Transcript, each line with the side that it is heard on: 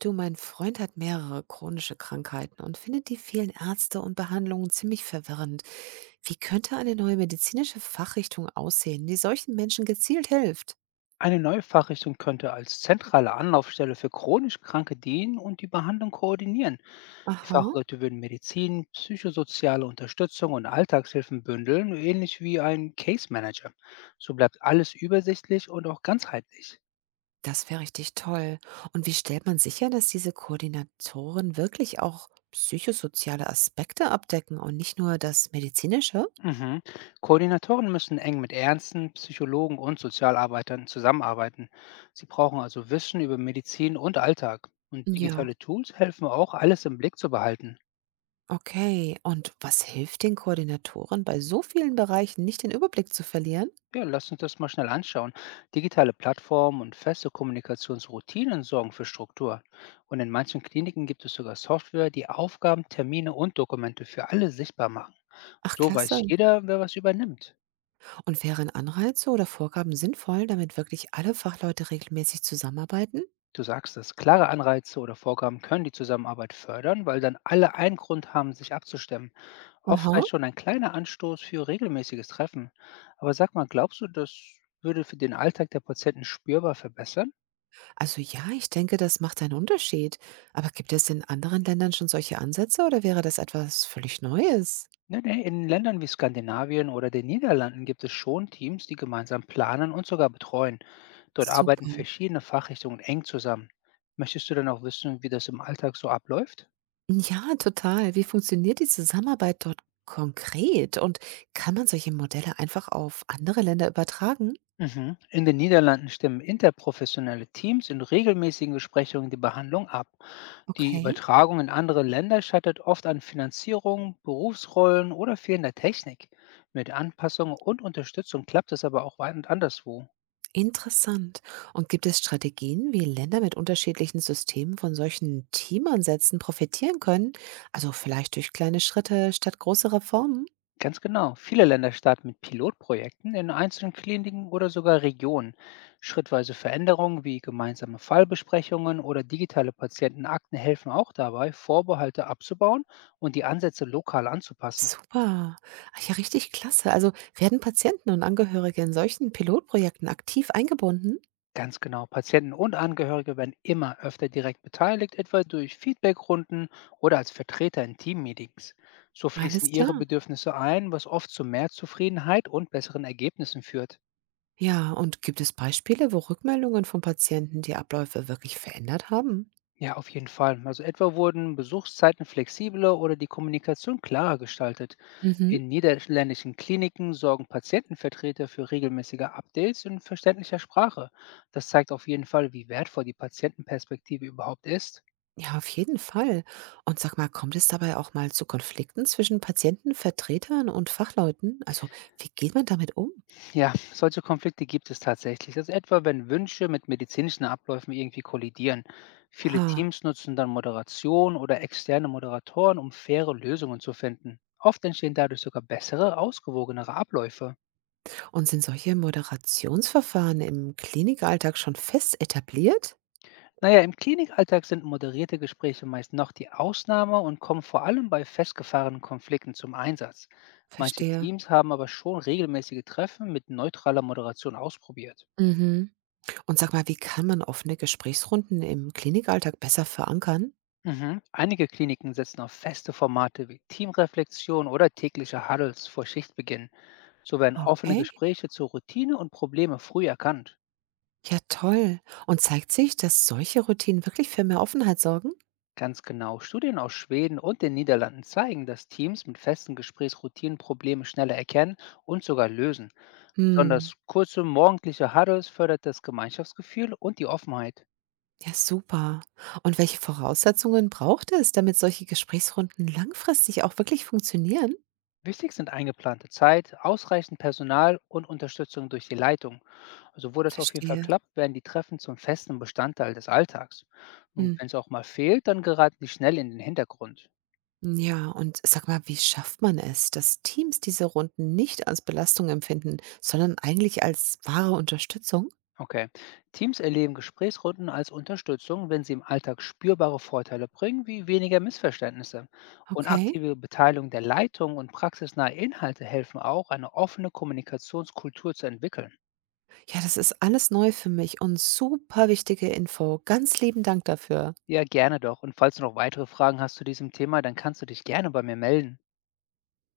right: Du, mein Freund hat mehrere chronische Krankheiten und findet die vielen Ärzte und Behandlungen ziemlich verwirrend. Wie könnte eine neue medizinische Fachrichtung aussehen, die solchen Menschen gezielt hilft?
left: Eine neue Fachrichtung könnte als zentrale Anlaufstelle für chronisch Kranke dienen und die Behandlung koordinieren. Die
right: Aha,
left: Fachleute würden Medizin, psychosoziale Unterstützung und Alltagshilfen bündeln, ähnlich wie ein Case Manager. So bleibt alles übersichtlich und auch ganzheitlich.
right: das wäre richtig toll. Und wie stellt man sicher, dass diese Koordinatoren wirklich auch psychosoziale Aspekte abdecken und nicht nur das medizinische?
left: Mhm. Koordinatoren müssen eng mit Ärzten, Psychologen und Sozialarbeitern zusammenarbeiten. Sie brauchen also Wissen über Medizin und Alltag. Und
right: Ja,
left: digitale Tools helfen auch, alles im Blick zu behalten.
right: okay. Und was hilft den Koordinatoren bei so vielen Bereichen nicht den Überblick zu verlieren?
left: Ja, lass uns das mal schnell anschauen. Digitale Plattformen und feste Kommunikationsroutinen sorgen für Struktur. Und in manchen Kliniken gibt es sogar Software, die Aufgaben, Termine und Dokumente für alle sichtbar machen.
right: Ach,
left: So weiß
right: klasse.
left: jeder, wer was übernimmt.
right: Und wären Anreize oder Vorgaben sinnvoll, damit wirklich alle Fachleute regelmäßig zusammenarbeiten?
left: Du sagst es, klare Anreize oder Vorgaben können die Zusammenarbeit fördern, weil dann alle einen Grund haben, sich abzustimmen. Oft
right: Aha.
left: reicht schon ein kleiner Anstoß für regelmäßiges Treffen. Aber sag mal, glaubst du, das würde für den Alltag der Patienten spürbar verbessern?
right: Also ja, ich denke, das macht einen Unterschied. Aber gibt es in anderen Ländern schon solche Ansätze oder wäre das etwas völlig Neues?
left: Ne, ne, in Ländern wie Skandinavien oder den Niederlanden gibt es schon Teams, die gemeinsam planen und sogar betreuen. Dort arbeiten
right: Super.
left: verschiedene Fachrichtungen eng zusammen. Möchtest du dann auch wissen, wie das im Alltag so abläuft?
right: Ja, total. Wie funktioniert die Zusammenarbeit dort konkret? Und kann man solche Modelle einfach auf andere Länder übertragen?
left: Mhm. In den Niederlanden stimmen interprofessionelle Teams in regelmäßigen Besprechungen die Behandlung ab. Die
right: Okay.
left: Übertragung in andere Länder scheitert oft an Finanzierung, Berufsrollen oder fehlender Technik. Mit Anpassung und Unterstützung klappt es aber auch weit und anderswo.
right: Interessant. Und gibt es Strategien, wie Länder mit unterschiedlichen Systemen von solchen Teamansätzen profitieren können? Also vielleicht durch kleine Schritte statt große Reformen?
left: Ganz genau. Viele Länder starten mit Pilotprojekten in einzelnen Kliniken oder sogar Regionen. Schrittweise Veränderungen wie gemeinsame Fallbesprechungen oder digitale Patientenakten helfen auch dabei, Vorbehalte abzubauen und die Ansätze lokal anzupassen.
right: Super. Ah ja, richtig klasse. Also werden Patienten und Angehörige in solchen Pilotprojekten aktiv eingebunden?
left: Ganz genau. Patienten und Angehörige werden immer öfter direkt beteiligt, etwa durch Feedbackrunden oder als Vertreter in Teammeetings. So fließen
right: Alles
left: ihre
right: klar.
left: Bedürfnisse ein, was oft zu mehr Zufriedenheit und besseren Ergebnissen führt.
right: Ja, und gibt es Beispiele, wo Rückmeldungen von Patienten die Abläufe wirklich verändert haben?
left: Ja, auf jeden Fall. Also etwa wurden Besuchszeiten flexibler oder die Kommunikation klarer gestaltet.
right: Mhm.
left: In niederländischen Kliniken sorgen Patientenvertreter für regelmäßige Updates in verständlicher Sprache. Das zeigt auf jeden Fall, wie wertvoll die Patientenperspektive überhaupt ist.
right: Ja, auf jeden Fall. Und sag mal, kommt es dabei auch mal zu Konflikten zwischen Patienten, Vertretern und Fachleuten? Also, wie geht man damit um?
left: Ja, solche Konflikte gibt es tatsächlich. Also etwa, wenn Wünsche mit medizinischen Abläufen irgendwie kollidieren. Viele
right: Ha.
left: Teams nutzen dann Moderation oder externe Moderatoren, um faire Lösungen zu finden. Oft entstehen dadurch sogar bessere, ausgewogenere Abläufe.
right: Und sind solche Moderationsverfahren im Klinikalltag schon fest etabliert?
left: Naja, im Klinikalltag sind moderierte Gespräche meist noch die Ausnahme und kommen vor allem bei festgefahrenen Konflikten zum Einsatz. Manche
right: Verstehe.
left: Teams haben aber schon regelmäßige Treffen mit neutraler Moderation ausprobiert.
right: Mhm. Und sag mal, wie kann man offene Gesprächsrunden im Klinikalltag besser verankern?
left: Mhm. Einige Kliniken setzen auf feste Formate wie Teamreflexion oder tägliche Huddles vor Schichtbeginn. So werden offene
right: Okay.
left: Gespräche zur Routine und Probleme früh erkannt.
right: Ja, toll. Und zeigt sich, dass solche Routinen wirklich für mehr Offenheit sorgen?
left: Ganz genau, Studien aus Schweden und den Niederlanden zeigen, dass Teams mit festen Gesprächsroutinen Probleme schneller erkennen und sogar lösen. Besonders
right: Hm.
left: kurze morgendliche Huddles fördert das Gemeinschaftsgefühl und die Offenheit.
right: Ja, super. Und welche Voraussetzungen braucht es, damit solche Gesprächsrunden langfristig auch wirklich funktionieren?
left: Wichtig sind eingeplante Zeit, ausreichend Personal und Unterstützung durch die Leitung. Also wo das auf jeden Fall
right: Verstehe.
left: klappt, werden die Treffen zum festen Bestandteil des Alltags. Und
right: Hm.
left: wenn es auch mal fehlt, dann geraten die schnell in den Hintergrund.
right: Ja, und sag mal, wie schafft man es, dass Teams diese Runden nicht als Belastung empfinden, sondern eigentlich als wahre Unterstützung?
left: Okay. Teams erleben Gesprächsrunden als Unterstützung, wenn sie im Alltag spürbare Vorteile bringen, wie weniger Missverständnisse. Und
right: Okay.
left: aktive Beteiligung der Leitung und praxisnahe Inhalte helfen auch, eine offene Kommunikationskultur zu entwickeln.
right: Ja, das ist alles neu für mich und super wichtige Info. Ganz lieben Dank dafür.
left: Ja, gerne doch. Und falls du noch weitere Fragen hast zu diesem Thema, dann kannst du dich gerne bei mir melden.